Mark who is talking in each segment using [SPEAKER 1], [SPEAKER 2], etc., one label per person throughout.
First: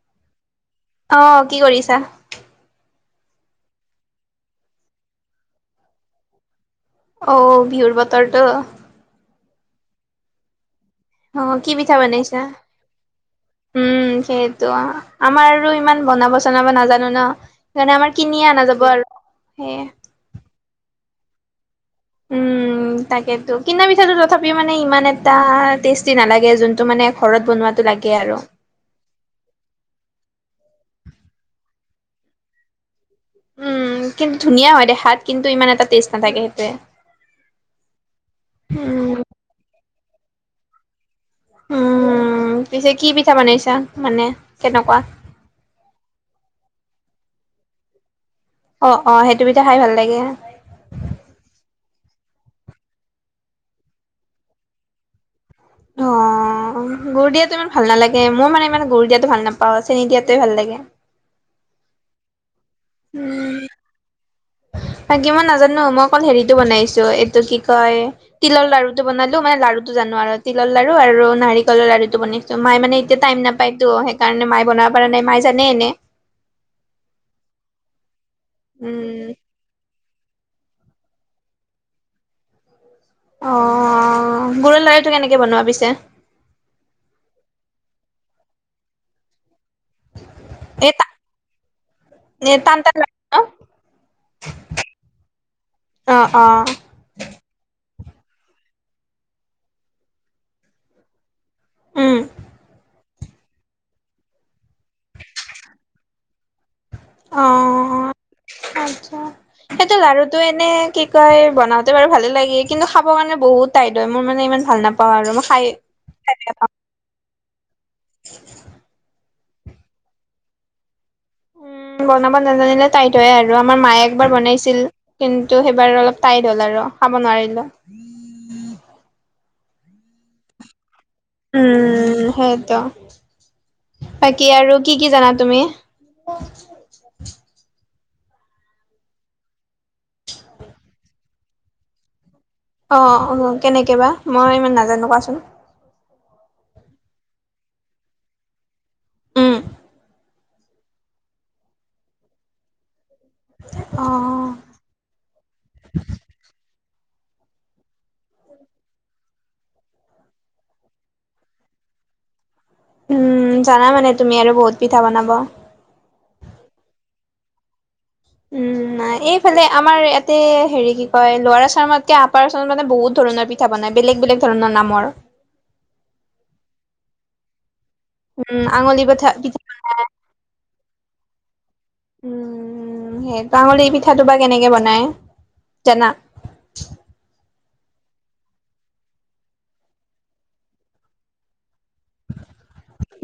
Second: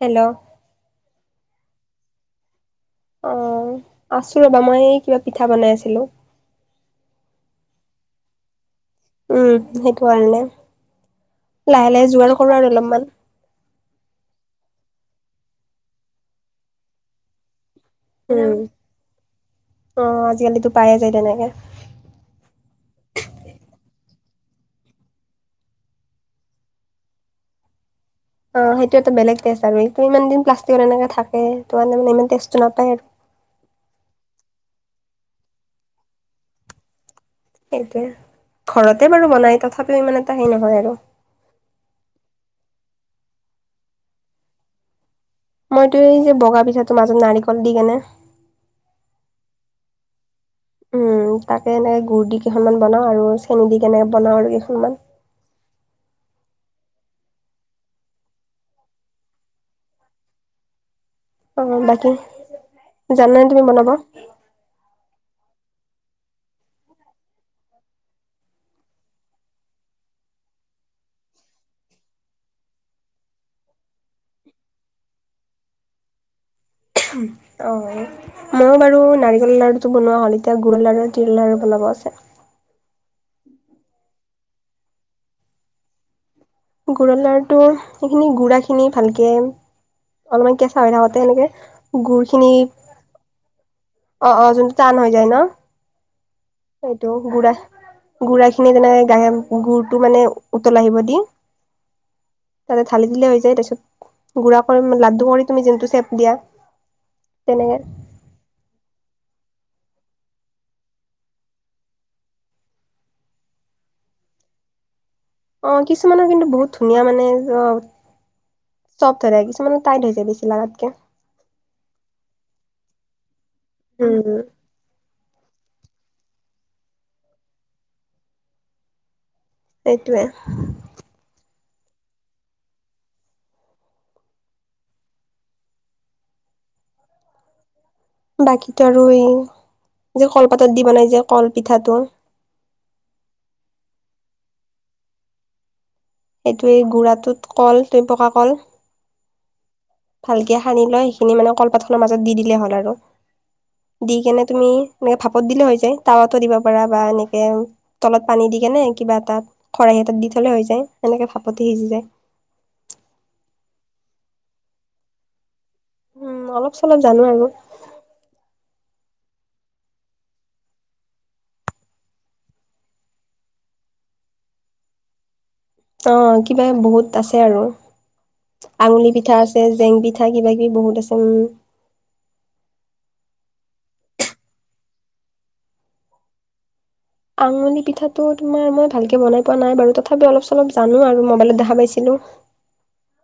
[SPEAKER 1] Hello
[SPEAKER 2] অ কি কৰিছা
[SPEAKER 1] অ আছো ৰবা মই এই কিবা পিঠা বনাই আছিলো
[SPEAKER 2] অ বিহুৰ বতৰটো
[SPEAKER 1] উম সেইটো কাৰণে
[SPEAKER 2] অ কি
[SPEAKER 1] লাহে
[SPEAKER 2] পিঠা
[SPEAKER 1] লাহে যোগাৰ
[SPEAKER 2] বনাইছা
[SPEAKER 1] কৰো আৰু অলপমান
[SPEAKER 2] উম সে ত আমাৰ আৰু ইমান বনাব চনাব নাজানো ন সেইকাৰণে আমাৰ কিনি
[SPEAKER 1] উম
[SPEAKER 2] অনা যাব আৰু সেইয়ে
[SPEAKER 1] সেই তেনেকে
[SPEAKER 2] উ তাকেটো কিনা পিঠাটো তথাপিও মানে ইমান এটা টেষ্টি নালাগে যোনটো মানে ঘৰত বনোৱাটো লাগে আৰু।
[SPEAKER 1] অ সেইটো এটা বেলেগ টেষ্ট আৰু ইমান দিন পা এনেকে থাকে ত মানে ইমান টেষ্টটো নাপায় ইয়াত
[SPEAKER 2] উম কিন্তু ধুনীয়া হয় দেখাত কিন্তু ইমান এটা টেষ্ট নাথাকে সেইটোৱে
[SPEAKER 1] সেইটোৱে ঘৰতে
[SPEAKER 2] উম,
[SPEAKER 1] বাৰু বনাই তথাপিও ইমান এটা হেই নহয় আৰু
[SPEAKER 2] উম পিছে কি পিঠা বনাইছা মানে কেনেকোৱা
[SPEAKER 1] এটো এই যে বগা পিঠাৰ মাজত নাৰিকল দি কেনে
[SPEAKER 2] অ অ সেইটো পিঠা খাই ভাল লাগে
[SPEAKER 1] গুৰ দি কেইখনমান বনাওঁ আৰু চেনি দি কেনে বনাওঁ আৰু কেইখনমান
[SPEAKER 2] অ গুুৰ দিয়াটো ইমান ভাল নালাগে মই মানে ইমান গুৰ দিয়াতো ভাল নাপাও চেনি দিয়াতোৱে ভাল লাগে
[SPEAKER 1] অ বাকী জানা নাই তুমি বনাব
[SPEAKER 2] বাকী মই নাজানো মই অকল হেৰিটো বনাইছো এইটো কি কয় তিলৰ লাৰু টো বনালো মানে লাৰু টো জানো আৰু তিলৰ লাৰু আৰু নাৰিকলৰ লাৰুটো বনাইছো মায়ে এতিয়া টাইম নাপায়তো সেইকাৰণে মাই বনাব পৰা মাই জানে এনে
[SPEAKER 1] অ ময়ো বাৰু
[SPEAKER 2] উম
[SPEAKER 1] নাৰিকল লাৰু বস্তু বনোৱা হ'ল এতিয়া গুৰৰ লাৰু আৰু তিল লাৰু বনাব আছে
[SPEAKER 2] অ গুৰৰ লাৰুটো কেনেকে বনোৱা পিছে
[SPEAKER 1] গু়ৰৰ লাৰুটো এইখিনি গুড়া খিনি ভালকে অলপমান কেঁচা হৈ
[SPEAKER 2] এই
[SPEAKER 1] থাকোতে এনেকে গুৰ খিনি
[SPEAKER 2] টান টান লাগে ন?
[SPEAKER 1] অ অ যোনটো টান হৈ যায় ন
[SPEAKER 2] অ অ
[SPEAKER 1] সেইটো গুড়া গুড়াখিনি যেনেকে গা গুৰটো মানে উতল আহিব দি,
[SPEAKER 2] উম
[SPEAKER 1] তাতে থালি দিলে হৈ যায় তাৰপিছত, গুড়া কৰি লাডু কৰি তুমি যোনটো চেপ দিয়া তেনেকে।
[SPEAKER 2] অ আচ্ছা সেইটো লাৰুটো এনে কি কয় বনাওঁতে বাৰু ভালে লাগে কিন্তু খাব কাৰণে বহুত টাইট হয়, মোৰ মানে ইমান ভাল না
[SPEAKER 1] অ কিছুমানৰ কিন্তু বহুত ধুনীয়া মানে অ চফ হৈ থাকে কিছুমান টাইট হৈ যায় বেছি লাগাতকে
[SPEAKER 2] উম বনাব নাজানিলে তাইত হয়ে আৰু আমাৰ মায়ে
[SPEAKER 1] উম,
[SPEAKER 2] একবাৰ বনাইছিল কিন্ত ত সেইবাৰ অলপ টাইট হ'ল আৰু খাব নোৱাৰিলো
[SPEAKER 1] সেইটোৱে
[SPEAKER 2] উম হয়তো বাকী আৰু কি কি জানা তুমি
[SPEAKER 1] বাকীতো আৰু এই যে কলপাতত দি বনাই যে কলপিঠাটো
[SPEAKER 2] অ অ কেনেকে বা মই ইমান নাজানো কোৱাচোন
[SPEAKER 1] সেইটোয়ে গুড়াটোত কল ত পকা কল
[SPEAKER 2] উম
[SPEAKER 1] ভালকে সানি লৈ সেইখিনি মানে কলপাতখনৰ মাজত দি দিলে হ'ল আৰু
[SPEAKER 2] অ
[SPEAKER 1] দি কেনে তুমি এনে ভাব দিলে হৈ যায় তাওয়াত দিব পাৰ বা এনেকে তলত পানী দি কেনে কিবা এ খৰাহি এটাত দি হৈ যায় সেনেকে ফাপতে সিজি যায়
[SPEAKER 2] উম জানা মানে তুমি আৰু বহুত পিঠা বনাব
[SPEAKER 1] উম অলপ চলপ জানো আৰু
[SPEAKER 2] উম এইফালে আমাৰ ইয়াতে হেৰি কি কয় লয়াৰআছাম আপাৰআছাম মানে বহুত ধৰ প্ৰণয় পিঠা বনাই বেলেগ বেলেগ ধৰণৰ নামৰ
[SPEAKER 1] অ কিবা বহুত আছে আৰু। আঙুলি পিঠা আছে, জেং পিঠা কিবা -কিবি বহুত আছে উম।
[SPEAKER 2] উম। উম সেইটো আঙলি পিঠাটো বা কেনেকে বনাই জানা?
[SPEAKER 1] আঙনি পিঠাটো তোমাৰ মই ভালকে বনাই পোৱা নাই বাৰু তথাপি অলপ চলপ জানো আৰু মবাইলত দেখা পাইছিলো।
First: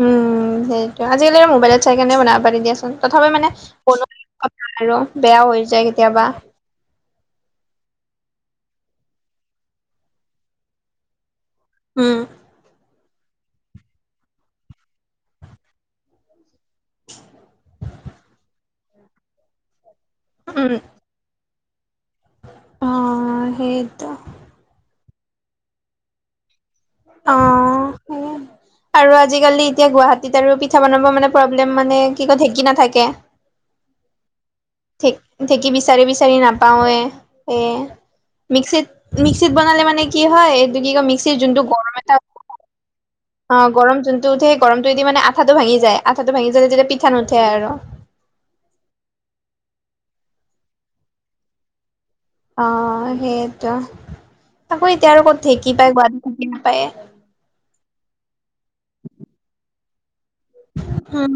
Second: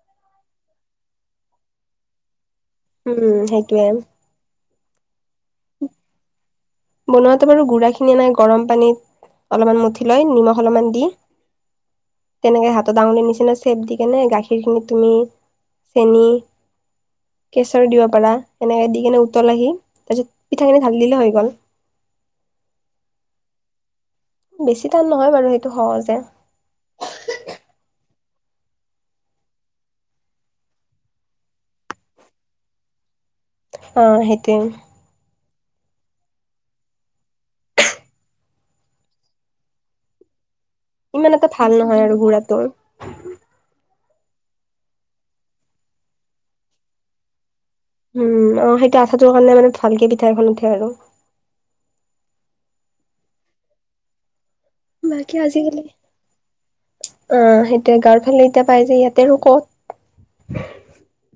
[SPEAKER 2] উম, সেইটো আজিকালি মোবাইলত চাই কিনে বনাব পাৰি দিয়া তথাপি
[SPEAKER 1] উম
[SPEAKER 2] মানে
[SPEAKER 1] সেইটোয়ে
[SPEAKER 2] আৰু বেয়া হৈ যায় কেতিয়াবা।
[SPEAKER 1] বনোৱাতে বাৰু গুড়াখিনি এ নাই গৰম পানী অলপমান মঠি লৈ, নিমখ অলপমান দি
[SPEAKER 2] উম,
[SPEAKER 1] তেনেকে হাত ডাঙলিৰ নিচিনা চেপ দি কিনে গাখীৰখিনি তুমি চেনি কেঁচৰ দিব পাৰা, এনেকে দি কেনে উতল আহি তাৰপিছত
[SPEAKER 2] উম।
[SPEAKER 1] পিঠাখিনি ঢালি দিলে হৈ গ'ল।
[SPEAKER 2] অ সেইটো।
[SPEAKER 1] বেছি টান নহয় বাৰু সেইটো সহজে।
[SPEAKER 2] অ।
[SPEAKER 1] [unintelligible]
[SPEAKER 2] আৰু আজিকালি এতিয়া গুৱাহাটীত আৰু পিঠা বনাব মানে প্ৰব্লেম মানে কি কয় ঢেঁকী নাথাকে।
[SPEAKER 1] অ সেইটোৱে।
[SPEAKER 2] ঢে ঢেঁকী বিচাৰি বিচাৰি নাপাওঁৱে সেয়ে। মিক্সিত -মিক্সিত বনালে মানে কি হয় এইটো কি ক
[SPEAKER 1] ইমান
[SPEAKER 2] মিক্সিৰ
[SPEAKER 1] এটা
[SPEAKER 2] যোনটো
[SPEAKER 1] ভাল
[SPEAKER 2] গৰম
[SPEAKER 1] নহয় আৰু
[SPEAKER 2] এটা
[SPEAKER 1] গুড়াটো।
[SPEAKER 2] অ গৰম যোনটো উঠে, সেই গৰমটোদি মানে আঠাটো ভাঙি যায়, আঠাটো ভাঙি জালে তেতিয়া পিঠা নুঠে আৰু।
[SPEAKER 1] উম আৰু সেইটো আঠাটোৰ কাৰণে মানে ভালকে পিঠা এখন উঠে আৰু।
[SPEAKER 2] অ সেইটো। আকৌ এতিয়া আৰু
[SPEAKER 1] বাকী
[SPEAKER 2] ক'ত ঢেঁকী
[SPEAKER 1] আজিকালি
[SPEAKER 2] পায়, গুৱাহাটী ঢেকি নাপায়ে।
[SPEAKER 1] এতিয়া গাঁওৰ ফালে এতিয়া পাই যে ইয়াতে আৰু ক'ত?
[SPEAKER 2] উম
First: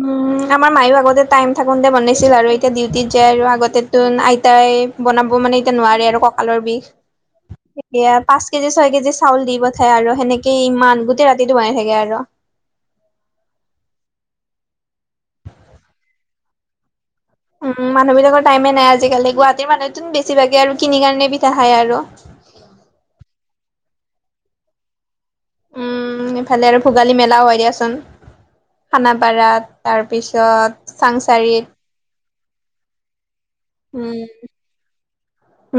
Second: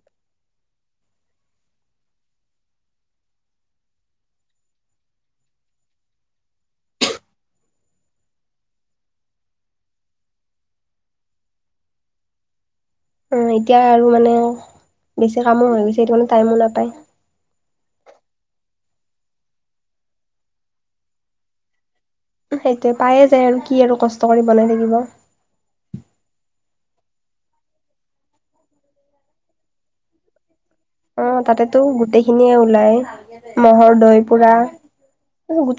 [SPEAKER 2] আমাৰ মায়ো আগতে টাইম থাকোনতে বনাইছিল আৰু এতিয়া ডিউটিত যায় আৰু আগতেটো না আইতাই বনাব মানে এতিয়া নোৱাৰে আৰু কঁকালৰ বিষ। সেয়া পাঁচ কেজি ছয় কেজি চাউল দি পঠাই আৰু সেনেকেই ইমান গোটেই ৰাতিটোটো বনাই থাকে আৰু।
[SPEAKER 1] অ এতিয়া আৰু মানে বেছি কামো হৈ গৈছে সেটো মানে টাইমো নাপায়।
[SPEAKER 2] উ মানুহ বিলাকৰ টাইমে নাই আজিকালি গুৱাহাটীৰ মানুহ বেছিভাগে আৰু কিনি কাৰণে পিঠা খায় আৰু।
[SPEAKER 1] সেইটোৱে পায়ে যায় আৰু কি আৰু কষ্ট কৰি বনাই থাকিব।
[SPEAKER 2] উম ইফালে আৰু ভোগালী মেলাও হয় দিয়াচোন খানাপাৰাত তাৰপিছত
[SPEAKER 1] অ
[SPEAKER 2] চাংচাৰিত
[SPEAKER 1] তাতেতো গোটেইখিনিয়ে ওলায়। মহ'ৰ
[SPEAKER 2] উম,
[SPEAKER 1] দৈ পুৰা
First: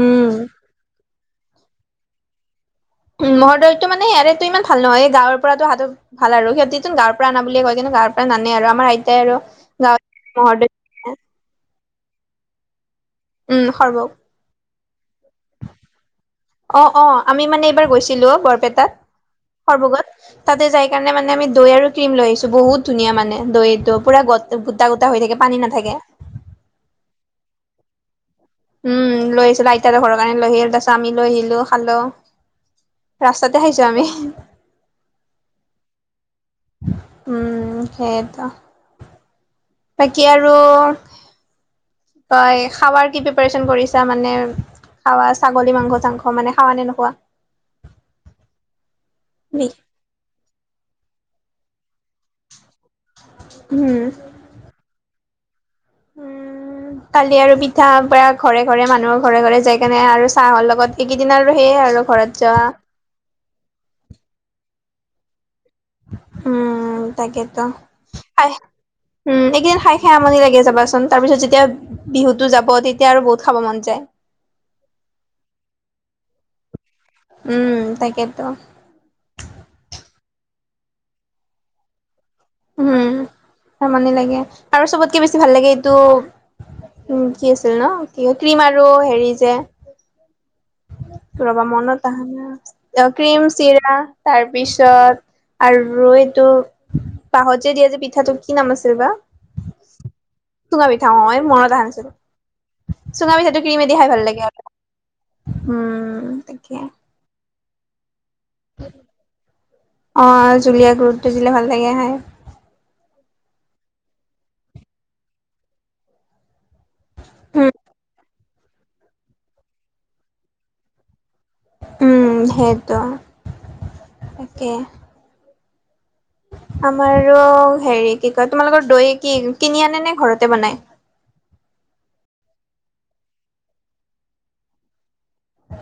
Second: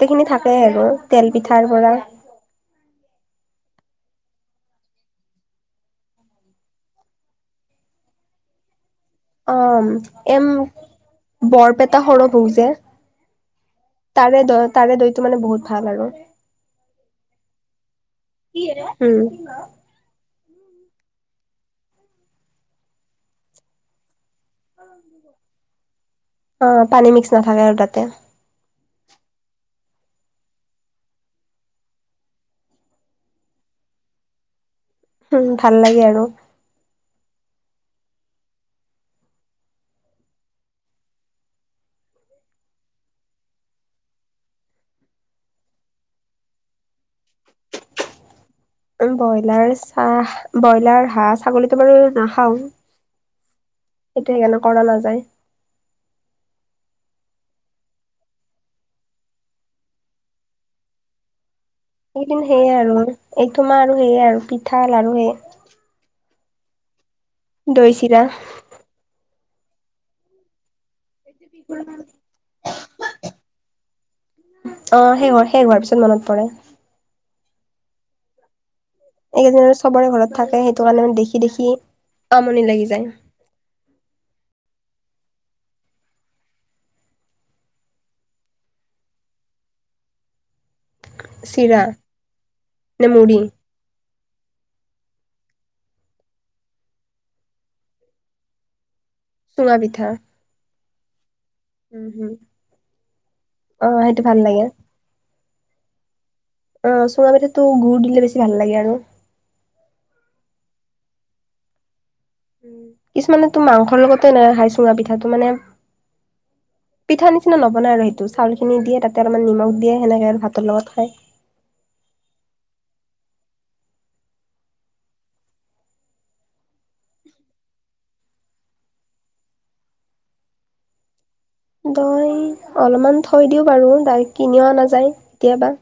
[SPEAKER 2] উম,
[SPEAKER 1] থাকে এইবোৰ। তেল পিঠাৰ পৰা
[SPEAKER 2] উম মহৰ দৈটো মানে ইয়াৰেটো ইমান ভাল নহয় এই গাঁৱৰ পৰাটো হাতত ভাল আৰু সিহঁতিতোন গাঁৱৰ পৰা অনা বুলিয়ে কয় কিন্তু তাৰ পৰা নানে আৰু আমাৰ আই
[SPEAKER 1] অম এম বৰপেটা হৰ বহু যে
[SPEAKER 2] উম সৰ্বক
[SPEAKER 1] টো মানে বহুত ভাল আৰু।
[SPEAKER 2] অ অ আমি মানে এইবাৰ গৈছিলো অ বৰপেটাত
[SPEAKER 1] উম
[SPEAKER 2] হৰ্বগত। তাতে যায় কাৰণে মানে আমি দৈ আৰু ক্ৰীম লৈ আহিছো বহুত ধুনীয়া মানে দৈটো পুৰা গ
[SPEAKER 1] অ পানী মিক্স নাথাকে আৰু তাতে।
[SPEAKER 2] উম লৈ আহছিলো আইতাতে ঘৰৰ কাৰণে লৈ আহিল তাৰপিছত আমি লৈ আহিলো খালো। ৰাস্তাতে হাহিছো আমি।
[SPEAKER 1] উম ভাল লাগে আৰু।
[SPEAKER 2] উম সেইটো। বাকী আৰু? তই খাৱাৰ কি প্ৰিপাৰেচন কৰিছা মানে? খাৱা ছাগলী মাংস চাংস মানে খাৱা নে নোখোৱা?
[SPEAKER 1] [inaudible] ব্ৰইলাৰ চাহ ব্ৰইলাৰ হাঁহ ছাগলীতটো বাৰু নাখাও।
[SPEAKER 2] উম
[SPEAKER 1] সেইটো সেইকাৰণে কৰা নাযায়। [inaudible]
[SPEAKER 2] উ কালি আৰু পিঠা পা ঘৰে ঘৰে মানুহৰ ঘৰে ঘৰে যাই কেনে আৰু চাহৰ লগত এইকেইদিনাৰ
[SPEAKER 1] এইকেইদিন সেয়ে আৰু এই তোমাৰ আৰু সেয়ে আৰু পিঠা লাৰু আৰু হেয়
[SPEAKER 2] উম তাকেতো উম
[SPEAKER 1] দৈ চিৰা
[SPEAKER 2] খাই উম এইকেইদিন খাই খাই আমনি লাগে যাবচোন তাৰপিছত যেতিয়া বিহুতটো যাব তেতিয়া আৰু বহুত খাব মন যায়
[SPEAKER 1] অ শেষ হ শেষ হোৱাৰ পিছত মনত পৰে
[SPEAKER 2] উম তাকেইেতো
[SPEAKER 1] এইকেইদিন আৰু চবৰে ঘৰত থাকে সেইটো কাৰণে দেখি দেখি আমনি লাগি যায়
[SPEAKER 2] উম আমনিলাগে আৰু চবতকে বেছি ভাল লাগে এইটো উম কি আছিল ন কি ক্ৰীম আৰু হেৰি যে ৰবা
[SPEAKER 1] চিৰা
[SPEAKER 2] মনত আহানা
[SPEAKER 1] নে মুড়ি
[SPEAKER 2] ক্ৰীম চিৰা তাৰপিছত আৰু এইটো বাহঁতে দিয়া যে পিঠাটো কি নাম আছিল বা
[SPEAKER 1] চুঙা পিঠা
[SPEAKER 2] চুঙা পিঠা অ মই মনত আহনিছে
[SPEAKER 1] উম হুম
[SPEAKER 2] চুঙা পিঠাটো
[SPEAKER 1] অ
[SPEAKER 2] কিনমেদি খাই ভাল
[SPEAKER 1] সেইটো
[SPEAKER 2] লাগে হম
[SPEAKER 1] আহ চুঙাটো গুড় দিলে বেছি ভাল লাগে আৰু
[SPEAKER 2] অ জুলীয়া গুৰুতটো দিলে ভাল লাগে খায়।
[SPEAKER 1] কিছুমানে তো মাংসৰ লগতে ন খাই চুঙা পিঠাটো মানে পিঠা নিচিনা
[SPEAKER 2] উম
[SPEAKER 1] নবনায় আৰু সেইটো চাউলখিনি দিয়ে তাতে অলপমান নিমখ দিয়ে হেনেকে আৰু ভাতৰ লগত খায়।
[SPEAKER 2] উম সেইটো তাকে
[SPEAKER 1] [inaudible]
[SPEAKER 2] আমাৰো হেৰি কি কয় তোমালোকৰ দৈ কি কিনি আনে নে ঘৰতে বনাই
[SPEAKER 1] দ অলপমান থৈ দিওঁ বাৰু দাৰেক কিনি অনা যায় কেতিয়াবা।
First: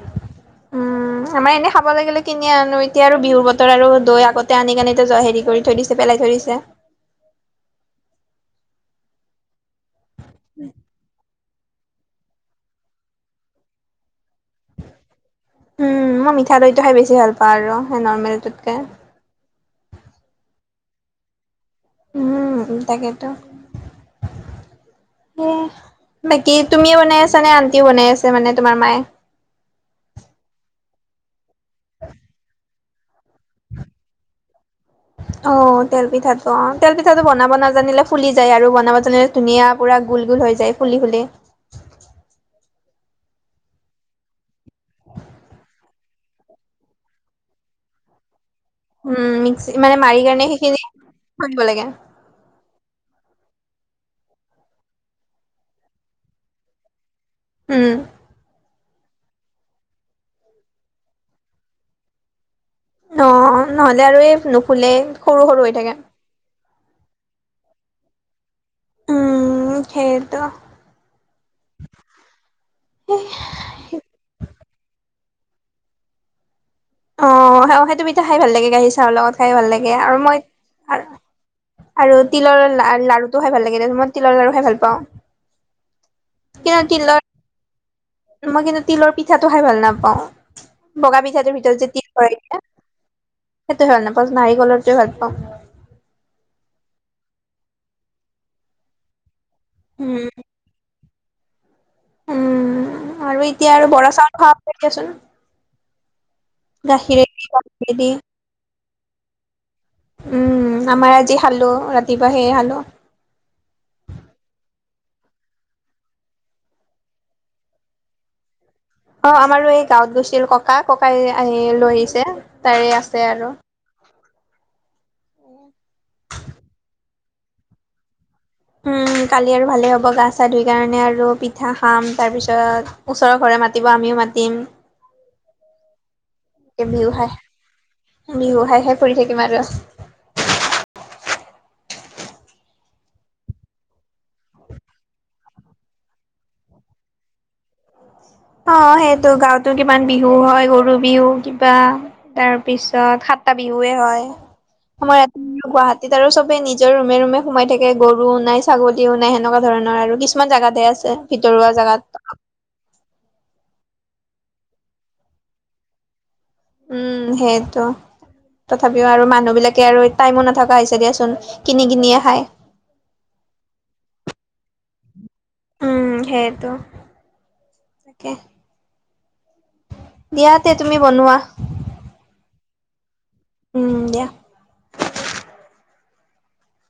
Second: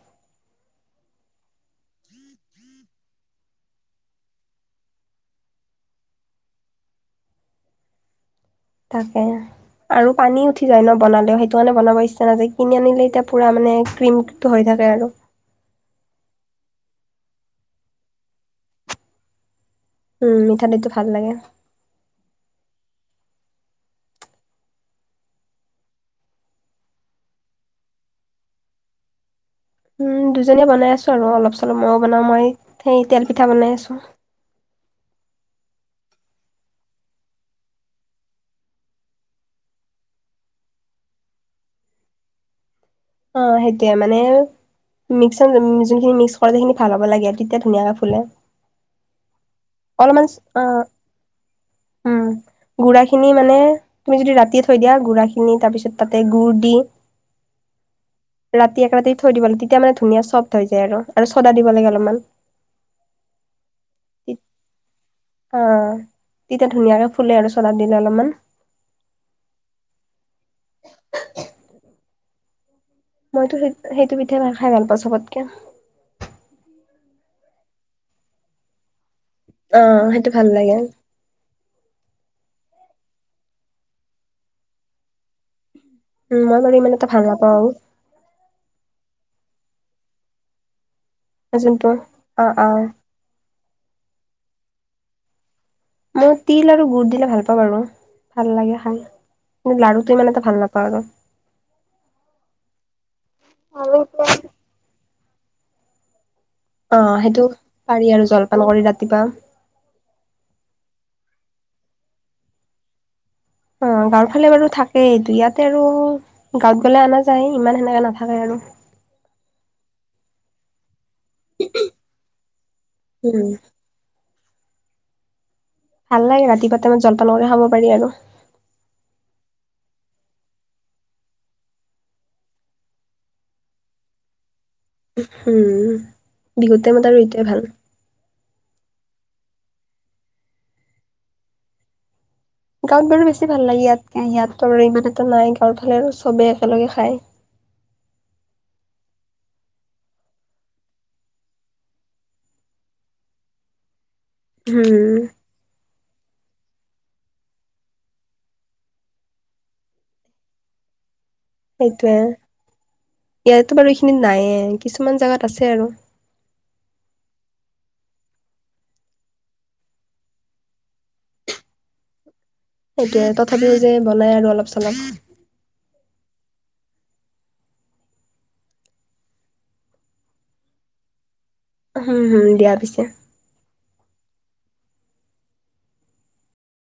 [SPEAKER 2] উম,
[SPEAKER 1] [inaudible]
[SPEAKER 2] আমাৰ এনে খাব লাগিলে কিনি আনো এতিয়া আৰু বিহু বতৰ আৰু দৈ আগতে আনি কিনে হেৰি কৰি থৈ দিছে পেলাই থৈ পিছে।
[SPEAKER 1] [inaudible] তাকে আৰু পানী উঠি যায় ন বনালে কাৰণে বনাব ইচ্ছা নাযায় কিনি আনিলে এতিয়া পুৰা মানে ক্ৰীমটো হৈ থাকে আৰু
[SPEAKER 2] খঠ লৈটোহে বেছি ভাল পাওঁ আৰু সেই নৰ্মেলটোতকে
[SPEAKER 1] উম মিঠা দৈ টো ভাল লাগে
[SPEAKER 2] উম তাকেইেতো বাকী তুমিও বনাই আছা নে আন্টিও বনাই আছ মানে তোমাৰ মায়ে।
[SPEAKER 1] উম দুজনীয়ে বনাই আছো আৰু অলপ চলপ মইো বনাও মই সেই তেল পিঠা বনাই আছো।
[SPEAKER 2] অ তেল পিঠাটো অ তেল পিঠাটো বনাব নাজানিলে ফুলি যায় আৰু বনাব জানিলে ধুনীয়া পুৰা গুল গুল হৈ যায় ফুলি ফুলি
[SPEAKER 1] [inaudible] অ সেইতিয়া মানে মিক্স যোনখিনি মিক্স কৰে সেইখিনি ভাল হ'ব লাগে আৰু তেতিয়া ধুনীয়াকে ফুলে
[SPEAKER 2] উম মিক্সি মানে মাৰি
[SPEAKER 1] অলপমান
[SPEAKER 2] কাৰণে সেইখিনি থৈ দিব লাগে
[SPEAKER 1] উম গুাৰখিনি মানে তুমি যদি ৰাতিয়ে থৈ দিয়া গুড়া খিনি তাৰপিছত তাতে গুড় দি
[SPEAKER 2] উম।
[SPEAKER 1] ৰাতি এক ৰাতি থৈ দিব লাগে তেতিয়া মানে ধুনীয়া চফ্ট হৈ যায় আৰু আৰু চদা দিব লাগে অলপমান।
[SPEAKER 2] অ নহ'লে আৰু এই নুফুলে সৰু সৰু হৈ
[SPEAKER 1] অ',
[SPEAKER 2] থাকে।
[SPEAKER 1] তেতিয়া ধুনীয়াকে ফুলে আৰু চলা দিলে অলপমান।
[SPEAKER 2] উম সেইটো
[SPEAKER 1] মইতো সেই সেইটো পিঠা ন খাই ভাল পাওঁ চবতকে।
[SPEAKER 2] অ সেইটো পিঠা খাই ভাল লাগে গাহীৰ চাহৰ লগত খাই ভাল লাগে
[SPEAKER 1] অ',
[SPEAKER 2] আৰু
[SPEAKER 1] সেইটো
[SPEAKER 2] মই
[SPEAKER 1] ভাল লাগে।
[SPEAKER 2] আ আৰু তিলৰ লাৰুটো খাই ভাল লাগে তেই তিলৰ লাৰু খাই ভাল পাওঁ।
[SPEAKER 1] উ মই মানে
[SPEAKER 2] কিন্তু
[SPEAKER 1] ইমান এটা
[SPEAKER 2] তিলৰ
[SPEAKER 1] ভাল নাপাওঁ।
[SPEAKER 2] মই কিন্তু তিলৰ পিঠাটো খাই ভাল নাপাওঁ। বগা পিঠাটোৰ ভিতৰত
[SPEAKER 1] যোনটো
[SPEAKER 2] যে তিল কয়
[SPEAKER 1] অ',
[SPEAKER 2] এতিয়া।
[SPEAKER 1] অ',
[SPEAKER 2] সেইটো ভাল নাপাওঁ, নাৰি কলৰটো ভাল পাওঁ।
[SPEAKER 1] মৌ তিল আৰু গুড় দিলে ভাল পাওঁ আৰু ভাল লাগে খাই। লাৰুটো
[SPEAKER 2] উম
[SPEAKER 1] ইমান এটা ভাল নাপাওঁ আৰু।
[SPEAKER 2] উম আৰু এতিয়া আৰু বৰা চাউন খাব দিয়াচোন।
[SPEAKER 1] অ', সেইটো
[SPEAKER 2] গাখিৰেদি
[SPEAKER 1] পাৰি
[SPEAKER 2] গখদি
[SPEAKER 1] আৰু জলপান কৰি ৰাতিপুৱা।
[SPEAKER 2] উম আমাৰ। আজি খালো ৰাতিপুৱা সে খালো।
[SPEAKER 1] অ গাঁৱৰ ফালে বাৰু থাকেইটো ইয়াতে আৰু গাঁৱত গলে অনা যায়, ইমান সেনেকা নাথাকে আৰু
[SPEAKER 2] অ আমাৰো এই গাঁৱত গৈছিল ককা ককাই আহি লৈ আহিছে তাৰে আছে
[SPEAKER 1] উম,
[SPEAKER 2] আৰু
[SPEAKER 1] ভাল লাগে ৰাতিপুৱা টাইমত জলপানৰে খাব পাৰি আৰু
[SPEAKER 2] উম কালি আৰু ভালে হ'ব গা চা ধুই কাৰণে আৰু পিঠা খাম তাৰ পিছত ওচৰৰ ঘৰে মাতি আমিও মাতিম।
[SPEAKER 1] শুম বিহু টাইম আৰু এইটোৱে ভাল।
[SPEAKER 2] হে কৰি থাকিম আৰু
[SPEAKER 1] গাঁৱত বাৰু বেছি ভাল লাগে, ইয়াতকে ইয়াতো ইমানো নাই গাঁৱৰ ফালে আৰু চবেই একেলগে খায়। [inaudible]
[SPEAKER 2] অ সেইটো গাঁৱতো কিমান বিহু হয় গৰু বিহু কিবা, তাৰপিছত টা বিহু হে হয়। আমাৰ
[SPEAKER 1] শুম
[SPEAKER 2] ইয়াত গুৱাহাটীত আৰু চবে নিজৰ ৰুমে ৰুমে সোমাই থাকে, গৰুও নাই ছাগলীও নাই সেনেুৱা ধৰণৰ আৰু কিছুমান জাগাত জাতে আছে ভিতৰুৱা
[SPEAKER 1] সেইটোয়ে।
[SPEAKER 2] জাগাত।
[SPEAKER 1] ইয়াতো বাৰু এইখিনিত নাইে, কিছুমান জোগাত আছে আৰু।
[SPEAKER 2] উম সেইটো। তথাপিও আৰু মানুহ বিলাকে আৰু টাইমো নথকা হৈছে দিয়াচোন কিনি কিনিয়ে খাই।
[SPEAKER 1] সেইটোৱে তথাপিও যে বনাই আৰু অলপ চলপ।
[SPEAKER 2] উম সেইটো তাকে। দিয়া তে তুমি বনোৱা।
[SPEAKER 1] হুম হুম দিয়া পিছে।
[SPEAKER 2] উম দিয়া।